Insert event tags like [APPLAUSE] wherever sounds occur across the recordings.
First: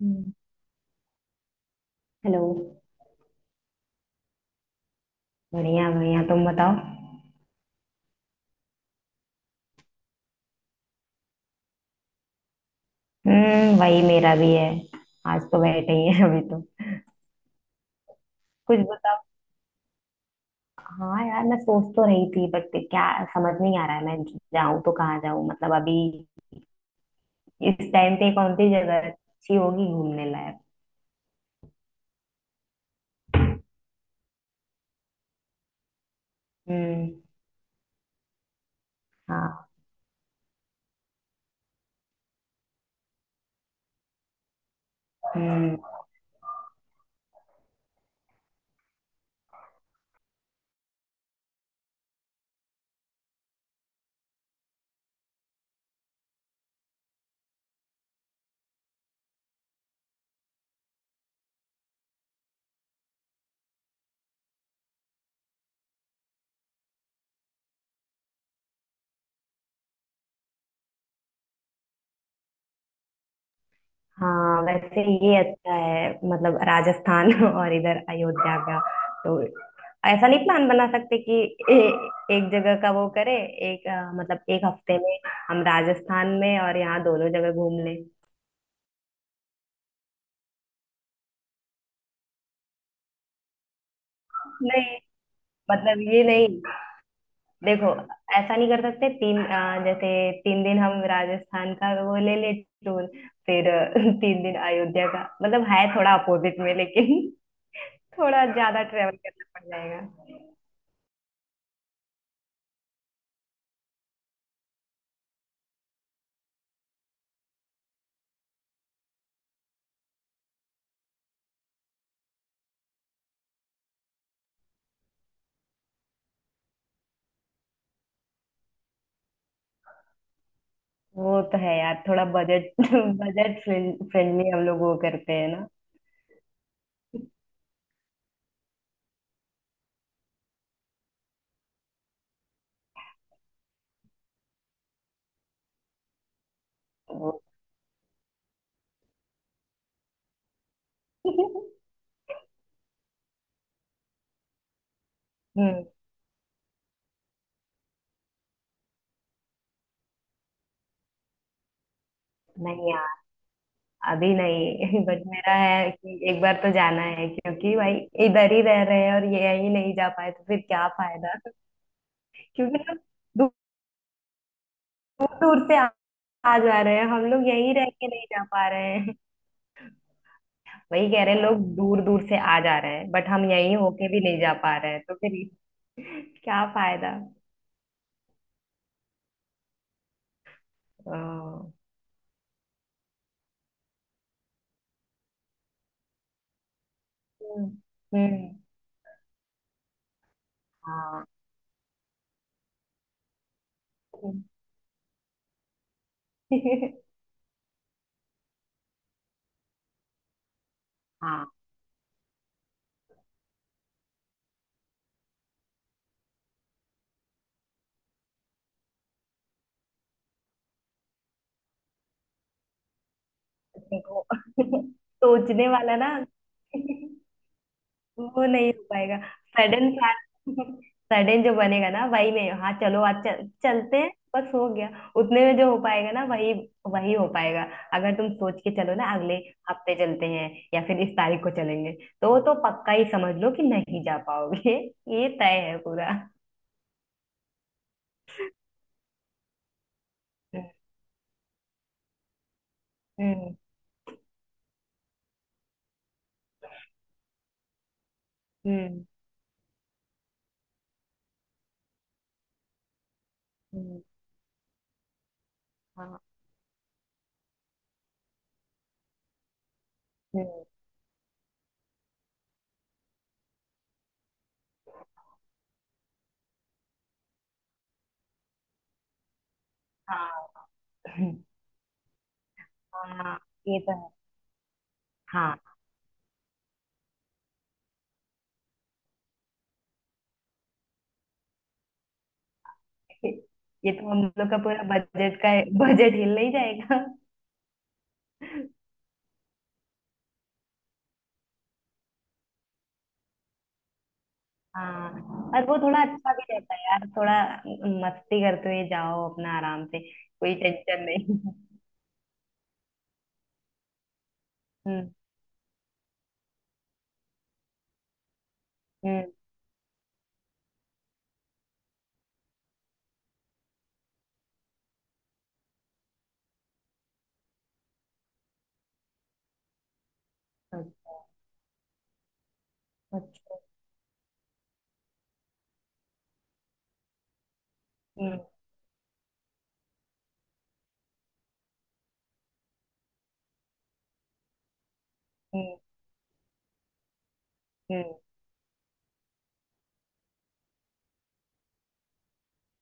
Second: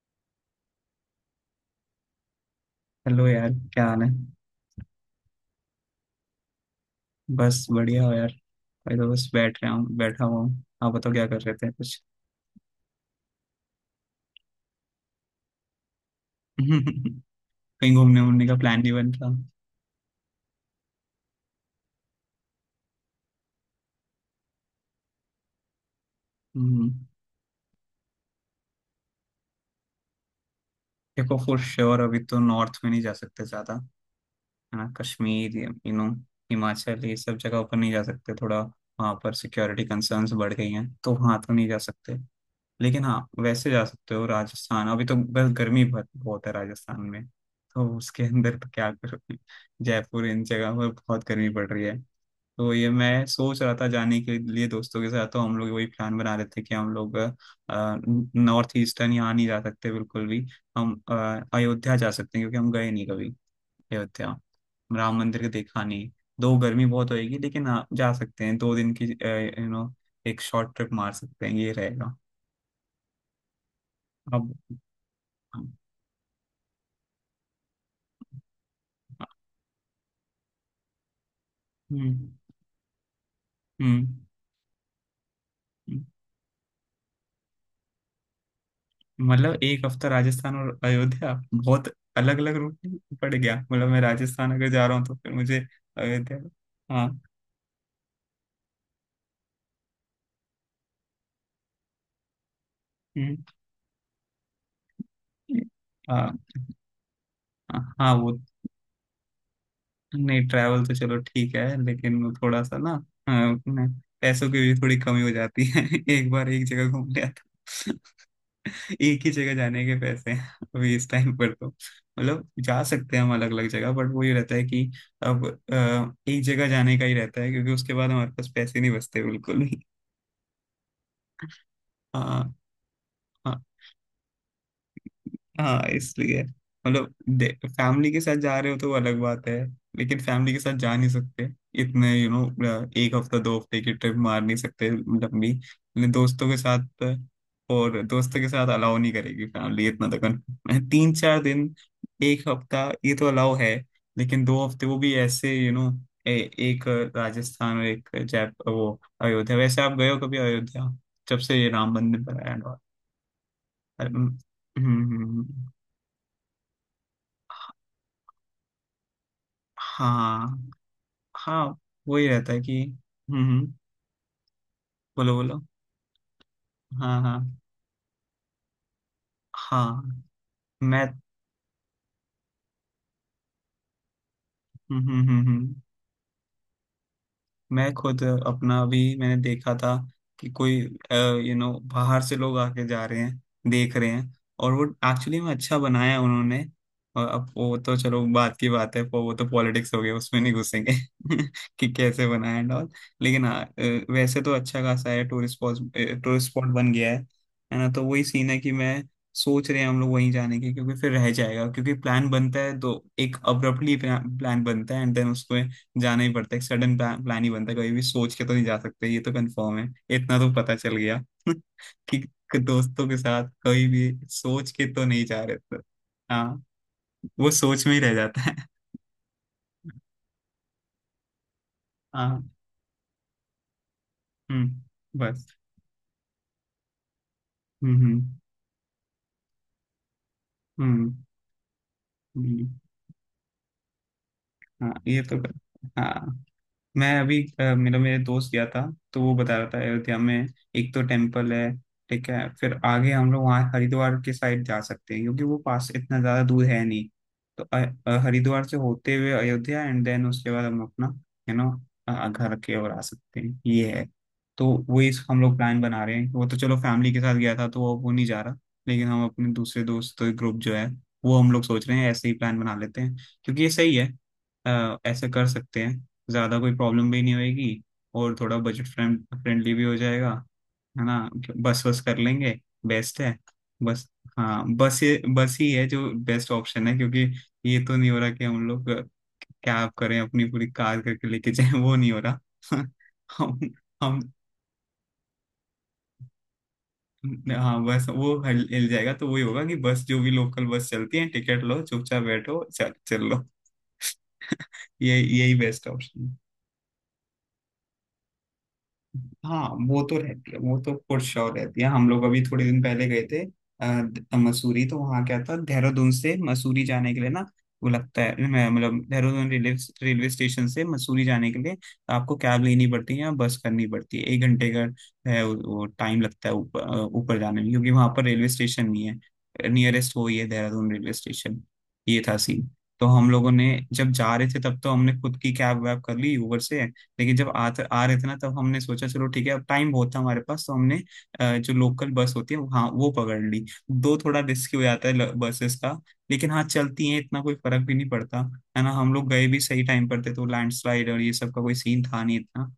हम्म। Hello. Hello यार। क्या हाल है? बढ़िया बढ़िया, तुम बताओ। बस बढ़िया हो यार। मैं तो बस बैठा हुआ हूँ। आप बताओ क्या कर रहे थे कुछ? वही मेरा भी है। आज तो बैठे ही है अभी तो। [LAUGHS] कहीं घूमने वूमने का कुछ प्लान नहीं बन बताओ। रहा। हाँ यार, मैं सोच तो रही थी बट क्या समझ नहीं आ रहा है मैं जाऊं तो कहाँ जाऊं। मतलब अभी हम्म, इस टाइम पे कौन सी जगह अच्छी होगी घूमने लायक। देखो फॉर श्योर अभी तो नॉर्थ में नहीं जा सकते ज्यादा। है ना, कश्मीर, यू नो हिमाचल ये हम्म। सब जगह ऊपर नहीं जा सकते। थोड़ा वहाँ पर हाँ। सिक्योरिटी कंसर्न्स बढ़ गई हैं तो वहाँ तो नहीं जा सकते। लेकिन हाँ, वैसे जा सकते हो राजस्थान। अभी तो बस हम्म। गर्मी बहुत बहुत है राजस्थान में। तो उसके अंदर तो क्या करोगे। जयपुर इन जगह पर बहुत गर्मी पड़ रही है। तो ये मैं सोच रहा था जाने के लिए दोस्तों के साथ, तो हम लोग वही प्लान बना रहे थे कि हम लोग नॉर्थ ईस्टर्न यहाँ नहीं जा सकते बिल्कुल भी। हम अयोध्या जा सकते हैं क्योंकि हम गए नहीं कभी अयोध्या। राम मंदिर के देखा नहीं। दो गर्मी बहुत होएगी, लेकिन हाँ जा सकते हैं 2 दिन की। एक शॉर्ट ट्रिप मार सकते हैं, ये रहेगा। अब। हाँ वैसे ये अच्छा है, मतलब राजस्थान [LAUGHS] और इधर अयोध्या का तो ऐसा नहीं प्लान बना सकते कि हम्म। एक जगह का वो करे। हम्म, मतलब एक हफ्ते में हम हम्म। राजस्थान में और यहाँ दोनों जगह घूम लें। मतलब एक हफ्ता राजस्थान और अयोध्या बहुत अलग अलग रूट पड़ गया। मतलब मैं राजस्थान अगर जा नहीं, रहा हूँ तो फिर मुझे मतलब ये अयोध्या। नहीं। हाँ। देखो, ऐसा नहीं कर सकते तीन जैसे तीन दिन हम राजस्थान का वो ले ले टूर। हम्म, फिर [LAUGHS] तीन दिन अयोध्या का, मतलब है थोड़ा हाँ, अपोजिट में लेकिन हाँ, [LAUGHS] वो थोड़ा ज्यादा ट्रेवल करना पड़ जाएगा। नहीं। ट्रैवल तो चलो ठीक है लेकिन वो थोड़ा सा ना। हाँ, अपने पैसों की भी थोड़ी कमी हो जाती है। [LAUGHS] एक बार एक जगह घूम लिया था, एक ही जगह जाने के पैसे हैं। अभी इस टाइम पर तो मतलब जा सकते हैं हम अलग अलग जगह, बट वो ये रहता है कि अब एक जगह जाने का ही रहता है क्योंकि उसके बाद हमारे पास पैसे नहीं बचते बिल्कुल भी। वो तो है यार, थोड़ा हाँ। बजट बजट हाँ। फ्रेंडली [LAUGHS] हम लोग वो करते हैं ना। हाँ, इसलिए मतलब फैमिली के साथ जा रहे हो तो वो अलग बात है। लेकिन फैमिली के साथ जा नहीं सकते इतने। यू you नो एक हफ्ता 2 हफ्ते की ट्रिप मार नहीं सकते लंबी, लेकिन दोस्तों के साथ। वो और दोस्तों के साथ अलाउ नहीं करेगी फैमिली इतना तो, confirm है 3-4 दिन, [LAUGHS] एक हफ्ता, ये तो अलाउ है। लेकिन 2 हफ्ते वो भी ऐसे यू you हम्म। नो एक राजस्थान और एक जय वो अयोध्या। वैसे आप गए हो कभी अयोध्या? जब से ये राम मंदिर बनाया हुआ नहीं यार, है। हम्म, अभी नहीं। [LAUGHS] हम्म, बट मेरा है कि एक बार तो जाना है क्योंकि भाई इधर ही रह रहे हैं और ये यही नहीं जा पाए तो फिर हाँ। क्या फायदा। हाँ, वही [LAUGHS] रहता है क्योंकि कि लोग हम्म दूर हम्म, बोलो बोलो। दूर से आ आ जा रहे हैं, हाँ, हम लोग हाँ। यही रह के नहीं जा पा रहे हैं। हाँ, [LAUGHS] वही मैं। कह रहे हैं, लोग दूर दूर से आ जा रहे हैं बट हम यही होके भी नहीं जा पा रहे हैं, हम्म तो फिर हम्म हम्म, [LAUGHS] क्या फायदा। मैं खुद अपना अभी मैंने देखा था कि कोई अ, बाहर से लोग आके जा रहे हैं, देख रहे हैं। और वो एक्चुअली में अच्छा बनाया उन्होंने। और अब हम्म। वो तो चलो बात हम्म। की बात है, पर वो तो पॉलिटिक्स हो गया उसमें नहीं घुसेंगे। हाँ। [LAUGHS] कि कैसे बनाया एंड ऑल। लेकिन हाँ, वैसे तो अच्छा खासा है टूरिस्ट स्पॉट। टूरिस्ट स्पॉट [LAUGHS] बन गया है। है ना? तो वही सीन है कि मैं सोच रहे हैं हम लोग वहीं जाने की क्योंकि फिर रह हाँ जाएगा, क्योंकि प्लान बनता है तो एक अब्रप्टली प्लान बनता है एंड देन उसको जाना ही पड़ता है। सडन प्लान ही बनता है, कभी भी सोच के तो नहीं जा सकते, ये तो कंफर्म है, इतना तो पता चल गया। [LAUGHS] कि दोस्तों के साथ कभी भी वो। सोच [LAUGHS] के तो नहीं जा रहे सोचने थे। वाला ना। हाँ, वो सोच में ही [LAUGHS] रह वो जाता है। नहीं हो पाएगा सडन प्लान। सडन [LAUGHS] जो बनेगा ना वही हाँ। में, हाँ चलो आज चलते हैं, बस हो हम्म, गया। उतने में बस। जो हो पाएगा ना, वही वही हो पाएगा। हम्म अगर हम्म तुम सोच के चलो ना अगले हफ्ते चलते हैं या फिर इस हम्म तारीख को चलेंगे, तो वो तो हम्म, पक्का ही समझ लो कि नहीं जा पाओगे। हाँ, [LAUGHS] ये ये तो। तय है पूरा। हाँ, मैं अभी अ, मेरा मेरे दोस्त गया था। तो वो बता रहा था अयोध्या में एक तो टेम्पल है। ठीक है, फिर आगे हम लोग हम्म। वहाँ हरिद्वार के साइड जा सकते हैं क्योंकि वो पास इतना ज्यादा दूर है नहीं। तो हरिद्वार से हम्म। होते हुए अयोध्या एंड देन उसके बाद हम अपना यू नो घर के और आ सकते हैं, ये हम्म। है। तो वही हम लोग प्लान बना हाँ। रहे हैं। वो तो चलो फैमिली के साथ गया था तो वो नहीं जा रहा, लेकिन हम अपने दूसरे दोस्त ग्रुप हम्म। जो है वो हम लोग सोच रहे हैं ऐसे ही प्लान बना लेते हैं क्योंकि ये सही है। ऐसे कर सकते हैं, ज़्यादा कोई प्रॉब्लम भी नहीं होएगी, और थोड़ा बजट फ्रेंडली भी हो जाएगा। हाँ। है ना? [LAUGHS] बस वस कर लेंगे, बेस्ट हाँ है। ये तो है। बस। हाँ बस, ये बस हाँ। ही है जो बेस्ट ऑप्शन है। क्योंकि ये तो नहीं हो रहा कि हम लोग कैब करें अपनी, पूरी कार करके लेके जाए, वो नहीं हो रहा। [LAUGHS] हम ये तो हम हम लोग का पूरा बजट का, बजट हिल नहीं जाएगा। हाँ, बस वो हिल हिल जाएगा तो वही होगा कि बस जो भी लोकल बस चलती है, टिकट लो, चुपचाप बैठो, चल चल लो। [LAUGHS] ये हाँ, यही और वो बेस्ट थोड़ा अच्छा ऑप्शन। भी रहता है यार, थोड़ा मस्ती करते हुए जाओ अपना हाँ, आराम से, वो तो कोई रहती है, वो तो टेंशन फॉर नहीं। श्योर रहती है। हम लोग अभी थोड़े दिन पहले गए थे मसूरी। तो हम्म। वहाँ क्या था, देहरादून से मसूरी जाने के लिए ना, वो लगता है मतलब हम्म। देहरादून रेलवे रेलवे स्टेशन से मसूरी जाने के लिए आपको कैब लेनी पड़ती है या बस करनी पड़ती है, एक घंटे का है वो टाइम लगता है ऊपर ऊपर जाने में, क्योंकि वहाँ पर रेलवे स्टेशन नहीं है नियरेस्ट, वो ही है देहरादून रेलवे स्टेशन, ये था सीन। तो हम लोगों अच्छा। ने जब जा रहे थे तब तो हमने खुद की कैब वैब कर ली ऊबर से, लेकिन जब आ रहे थे हम्म। ना तब हमने सोचा चलो ठीक है, अब टाइम बहुत था हमारे पास तो हमने जो लोकल बस होती है, हाँ वो पकड़ ली। दो थोड़ा रिस्की हो जाता है हम्म। बसेस का, लेकिन हाँ चलती हैं, इतना कोई फर्क भी हम्म। नहीं पड़ता। है ना? हम लोग गए भी सही टाइम पर थे तो लैंडस्लाइड और ये सब का कोई सीन था नहीं इतना।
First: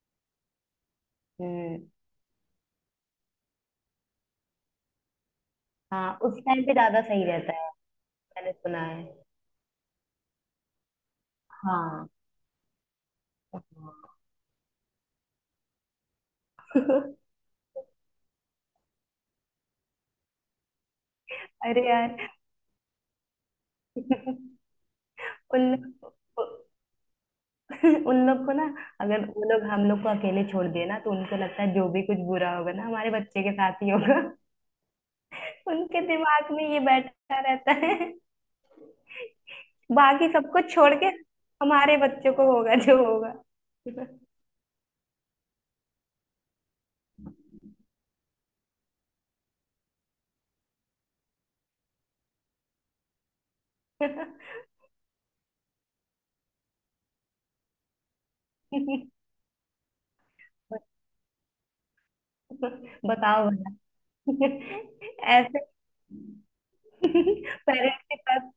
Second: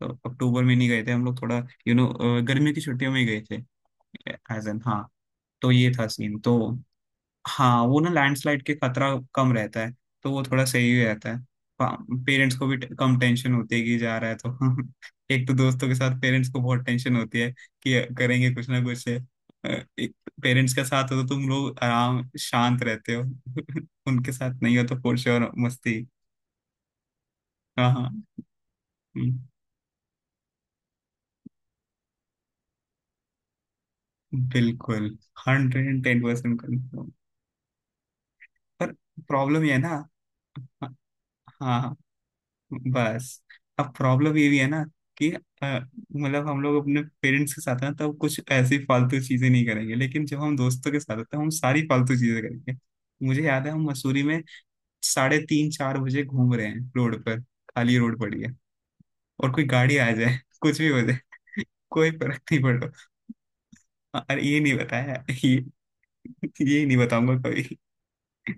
तो अक्टूबर में नहीं गए थे हम लोग, थोड़ा हम्म। गर्मी की छुट्टियों में ही गए थे एज एन, हाँ। तो ये था हाँ, सीन। उस तो टाइम पे ज्यादा सही रहता है, हाँ, वो ना मैंने लैंडस्लाइड के सुना है। खतरा कम रहता है तो वो थोड़ा सही रहता है। हाँ। पेरेंट्स को भी कम टेंशन होती है कि जा रहा है तो। [LAUGHS] एक तो दोस्तों के साथ पेरेंट्स को बहुत टेंशन होती [LAUGHS] है, कि करेंगे कुछ ना कुछ। पेरेंट्स के साथ हो तो तुम लोग अरे यार। आराम शांत रहते हो। [LAUGHS] उनके साथ [LAUGHS] नहीं हो तो फोर श्योर उन मस्ती। हाँ, [LAUGHS] हाँ। उन लोग को ना, अगर हम्म, वो लोग हम लोग को अकेले छोड़ दिए ना तो उनको लगता है जो भी कुछ बुरा होगा ना हमारे बच्चे के साथ ही होगा। बिल्कुल [LAUGHS] हंड्रेड उनके एंड टेन दिमाग परसेंट में ये बैठा रहता है। [LAUGHS] पर प्रॉब्लम ये है ना। हाँ, बाकी सबको छोड़ के हाँ, हाँ। हमारे बच्चों को होगा जो होगा। बस। अब प्रॉब्लम ये भी है ना कि मतलब हम लोग अपने पेरेंट्स के साथ हैं तब कुछ ऐसी फालतू चीजें नहीं करेंगे, लेकिन जब हम दोस्तों के साथ होते हैं हम सारी फालतू चीजें करेंगे। मुझे याद है हम मसूरी में [LAUGHS] साढ़े तीन चार बजे घूम रहे हैं रोड पर, खाली रोड पड़ी है, और कोई गाड़ी आ जाए, [LAUGHS] कुछ भी हो जाए, [LAUGHS] कोई फर्क नहीं पड़ बताओ भला। रहा। अरे ये नहीं बताया, [LAUGHS] ये ऐसे ये नहीं [LAUGHS] बताऊंगा कभी। पेरेंट्स के साथ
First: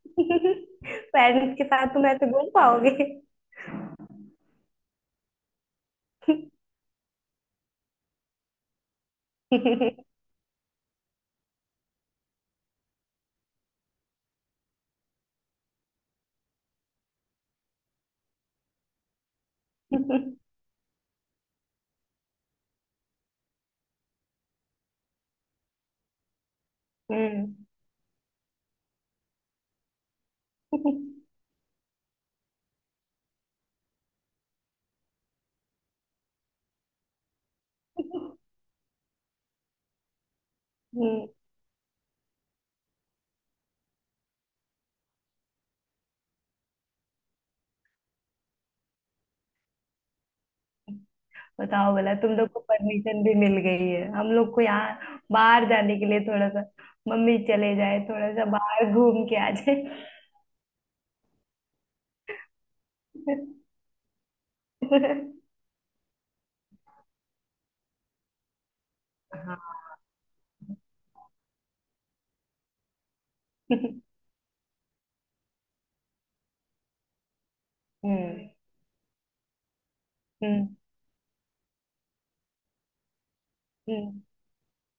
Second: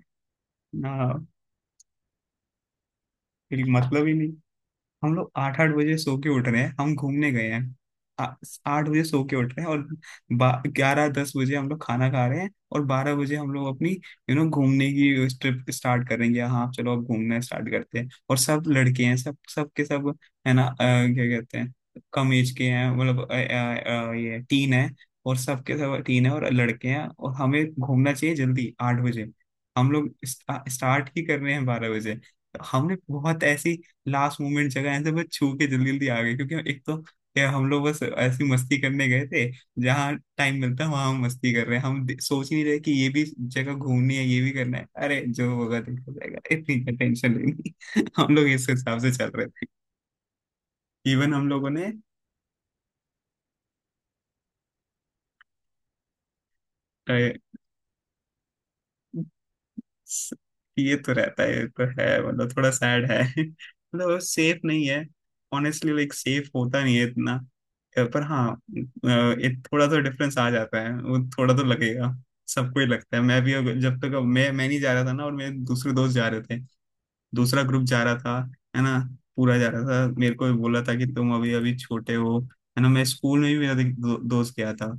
ना, [LAUGHS] पेरेंट्स के साथ तुम ऐसे घूम पाओगे। मतलब ही नहीं। हम लोग आठ आठ बजे सो के उठ रहे हैं, हम घूमने गए हैं। आ- आठ बजे सो के उठ रहे हैं, [LAUGHS] और 11:10 बजे हम लोग खाना खा रहे हैं, और 12 बजे हम लोग अपनी घूमने की ट्रिप स्टार्ट करेंगे। हाँ चलो अब घूमना स्टार्ट करते हैं। और सब लड़के हैं, सब सब के सब। हम्म। है ना? क्या कहते हैं, कम एज के हैं, मतलब ये टीन है, और सब के सब टीन है और लड़के हैं, और हमें घूमना चाहिए जल्दी। 8 बजे हम लोग स्टार्ट ही [LAUGHS] कर रहे हैं 12 बजे। हमने बहुत ऐसी लास्ट मोमेंट जगह ऐसे बस छू के जल्दी जल्दी आ गए, क्योंकि एक तो क्या हम लोग बस ऐसी मस्ती करने गए थे। जहाँ टाइम मिलता है वहां हम हम्म, मस्ती कर रहे हैं, हम सोच ही नहीं रहे कि ये भी जगह घूमनी है, ये भी करना है, अरे जो होगा देखा जाएगा, इतनी टेंशन लेनी। [LAUGHS] हम लोग इस हिसाब से चल रहे थे। इवन हम लोगों ने। बताओ, बोला तुम लोग को परमिशन भी मिल गई है हम लोग को यहाँ बाहर जाने के लिए थोड़ा सा, मम्मी चले जाए थोड़ा सा बाहर घूम के आ जाए। ये तो रहता है, ये तो है, मतलब थोड़ा सैड है। [LAUGHS] मतलब सेफ नहीं है, ऑनेस्टली लाइक सेफ होता नहीं है इतना। पर हाँ, एक हाँ। थोड़ा तो डिफरेंस आ जाता है, वो थोड़ा तो लगेगा। सबको ही लगता है। मैं भी जब तक अब मैं नहीं जा रहा था ना, और मेरे दूसरे दोस्त जा रहे थे, दूसरा ग्रुप जा रहा था। हम्म। है ना? पूरा जा रहा था, मेरे को भी हम्म। बोला था कि तुम अभी अभी छोटे हो। है ना? मैं स्कूल में भी मेरा एक दो, हम्म। दोस्त गया था।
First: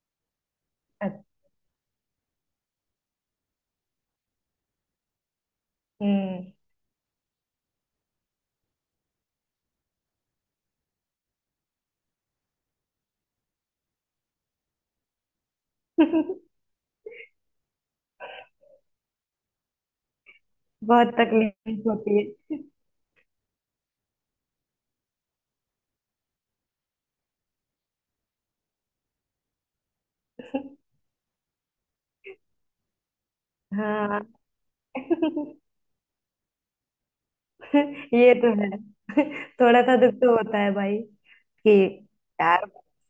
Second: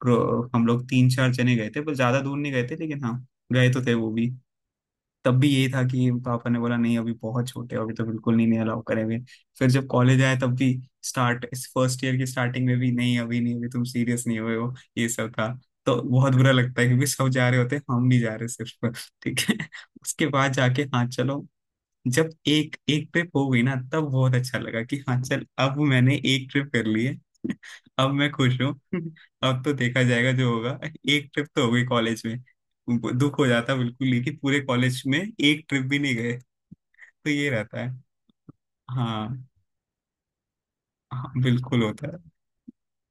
हम लोग तीन अच्छा, चार जने गए थे पर ज्यादा दूर नहीं गए थे, लेकिन हाँ गए तो थे वो भी। तब भी यही था कि हम्म। पापा ने बोला नहीं, अभी बहुत छोटे हो, अभी तो बिल्कुल नहीं, नहीं अलाउ करेंगे। फिर जब कॉलेज आया तब भी, स्टार्ट इस फर्स्ट ईयर की स्टार्टिंग में भी, नहीं अभी नहीं, अभी तुम सीरियस नहीं हुए हो, ये सब था। तो बहुत बुरा [LAUGHS] लगता है क्योंकि सब जा रहे होते हैं हम नहीं जा रहे सिर्फ, ठीक है। [LAUGHS] उसके बाद जाके हाँ बहुत चलो, तकलीफ होती जब है। एक एक ट्रिप हो गई ना तब बहुत अच्छा लगा कि हाँ चल अब मैंने एक ट्रिप कर ली है। [LAUGHS] अब मैं खुश हूँ। [LAUGHS] अब तो देखा जाएगा जो होगा। [LAUGHS] एक ट्रिप तो हो गई कॉलेज में। दुख हो जाता बिल्कुल हाँ। ही कि पूरे कॉलेज में [LAUGHS] एक ट्रिप भी नहीं गए। तो ये रहता है। ये तो है, हाँ। थोड़ा सा दुख तो होता है भाई हाँ कि बिल्कुल होता है। यार,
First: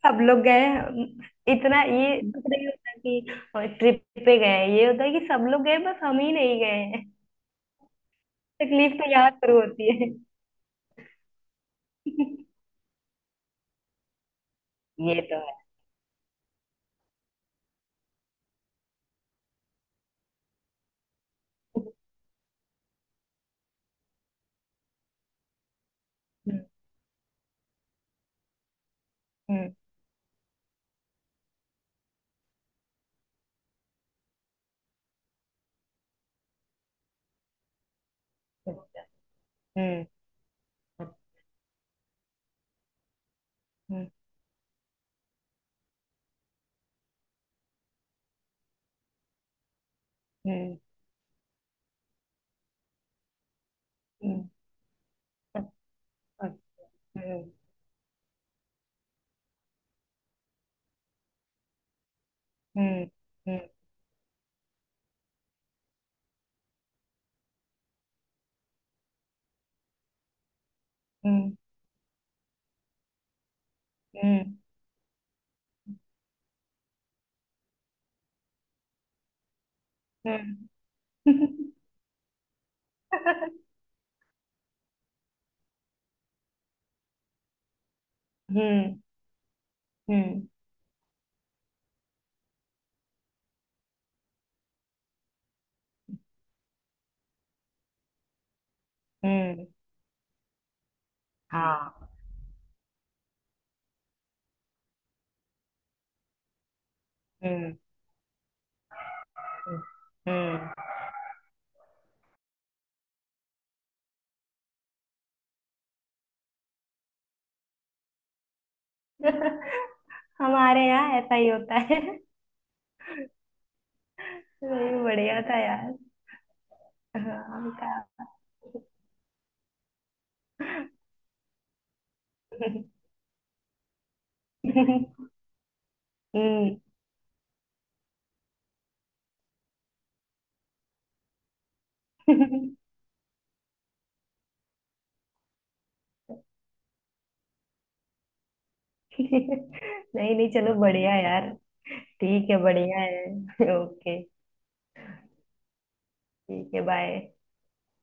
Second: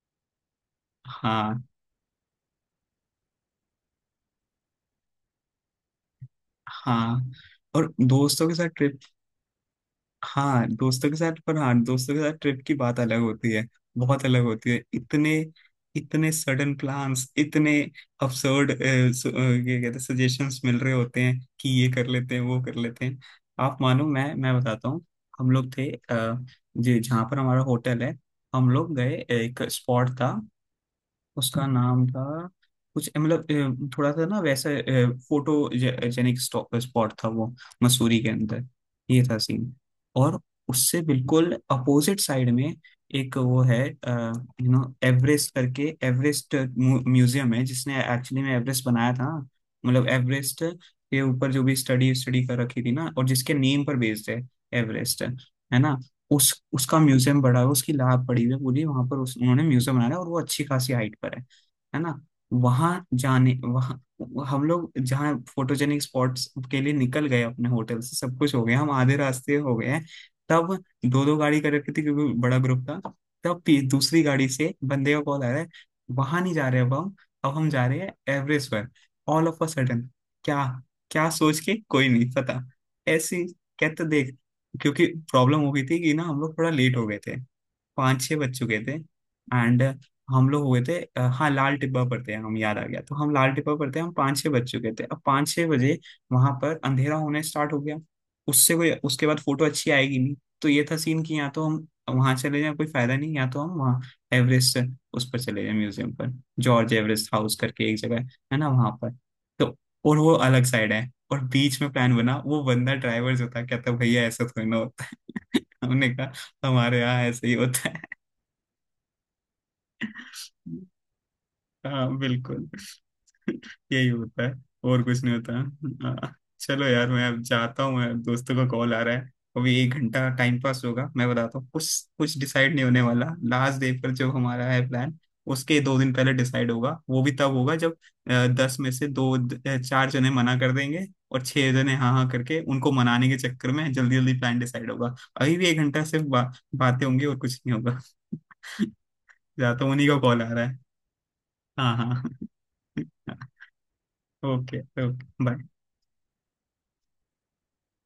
सब लोग गए हैं। हाँ इतना ये दुख नहीं होता कि ट्रिप पे गए हैं। ये होता है कि सब लोग गए बस हम ही नहीं गए हैं। हाँ। और दोस्तों के साथ तकलीफ ट्रिप। तो यहाँ शुरू होती है। हाँ दोस्तों के साथ, पर हाँ दोस्तों के साथ ट्रिप [LAUGHS] की बात अलग होती है। बहुत अलग होती है। ये तो इतने है। इतने सडन प्लान्स, इतने absurd, ये कहते हैं, सजेशंस मिल रहे होते हैं कि ये कर लेते हैं, वो कर लेते हैं। आप मानो, मैं बताता हूँ। हम लोग थे हम्म। जहाँ पर हमारा होटल है। हम लोग गए, एक हम्म। स्पॉट था, उसका नाम था कुछ, मतलब थोड़ा सा ना वैसा फोटो जेनिक स्पॉट था वो, मसूरी के अंदर। अच्छा। ये था सीन। हम्म। और उससे बिल्कुल अपोजिट साइड में एक वो है, हम्म। एवरेस्ट करके, एवरेस्ट म्यूजियम है, जिसने एक्चुअली में एवरेस्ट बनाया था। मतलब एवरेस्ट हम्म। के ऊपर जो भी स्टडी स्टडी कर रखी थी ना, और जिसके नेम पर बेस्ड है हम्म। एवरेस्ट है ना। उस अच्छा। उसका हम्म। म्यूजियम बड़ा है, उसकी लैब पड़ी हुई है पूरी वहां पर। उस उन्होंने म्यूजियम बनाया है, और वो अच्छी खासी हाइट पर है ना। वहां हम्म। जाने, हम्म। वहां हम लोग जहाँ फोटोजेनिक स्पॉट्स के लिए निकल गए अपने होटल से, सब कुछ हो गया, हम आधे रास्ते हो गए हैं। तब दो दो हम्म। गाड़ी कर रखी थी, क्योंकि बड़ा ग्रुप था। तब दूसरी गाड़ी हम्म। से बंदे का कॉल आ रहा है। वहां नहीं जा रहे अब हम। अब हम जा रहे हैं एवरेस्ट पर, ऑल ऑफ अ सडन। क्या, हम्म। क्या सोच के कोई नहीं पता, ऐसी [LAUGHS] कहते देख। क्योंकि प्रॉब्लम हो गई थी कि ना, हम लोग थोड़ा लेट हो गए थे, 5-6 बज चुके थे। हम्म। एंड हम्म। हम लोग हुए थे हाँ, लाल टिब्बा पर थे हम, याद आ गया। तो हम लाल टिब्बा पर थे हम, 5-6 बज चुके थे। अब 5-6 बजे वहां पर अंधेरा होने स्टार्ट हो गया। उससे कोई उसके बाद फोटो हम्म। अच्छी आएगी नहीं। तो ये था सीन, कि या तो हम हाँ। वहां चले जाएं, कोई फायदा नहीं, या तो हम वहाँ एवरेस्ट, उस पर चले जाएं, म्यूजियम पर। जॉर्ज एवरेस्ट हाउस हम्म। करके एक जगह है ना वहां पर। तो और वो अलग हम्म। साइड है। और बीच में प्लान बना, वो बंदा ड्राइवर जो था, कहता भैया ऐसा थोड़ी ना होता है। [LAUGHS] हमने कहा, हमारे यहाँ ऐसे ही होता हम्म। है। [LAUGHS] हमारे यहाँ ऐसा ही होता है। हाँ बिल्कुल। [LAUGHS] यही होता है। नहीं, और कुछ नहीं बढ़िया होता। था यार। हाँ, चलो यार, मैं अब हाँ जाता हूँ, मैं दोस्तों का कॉल आ रहा है। अभी 1 घंटा टाइम पास होगा, मैं बताता हूँ कुछ। कुछ डिसाइड नहीं होने वाला। लास्ट डे पर जो हमारा है प्लान, उसके 2 दिन पहले डिसाइड हम्म। होगा, वो भी तब होगा जब 10 में से 2, 4 जने मना कर देंगे। और 6 जने हाँ हाँ करके, [LAUGHS] उनको मनाने के चक्कर में जल्दी जल्दी प्लान डिसाइड होगा। अभी भी 1 घंटा सिर्फ बातें होंगी, और कुछ नहीं होगा। [LAUGHS] जाता हूँ, उन्हीं का नहीं कॉल आ नहीं, रहा चलो है। बढ़िया यार। हाँ हाँ। ठीक है, बढ़िया है। ओके। Okay okay. बाय। ठीक है, बाय।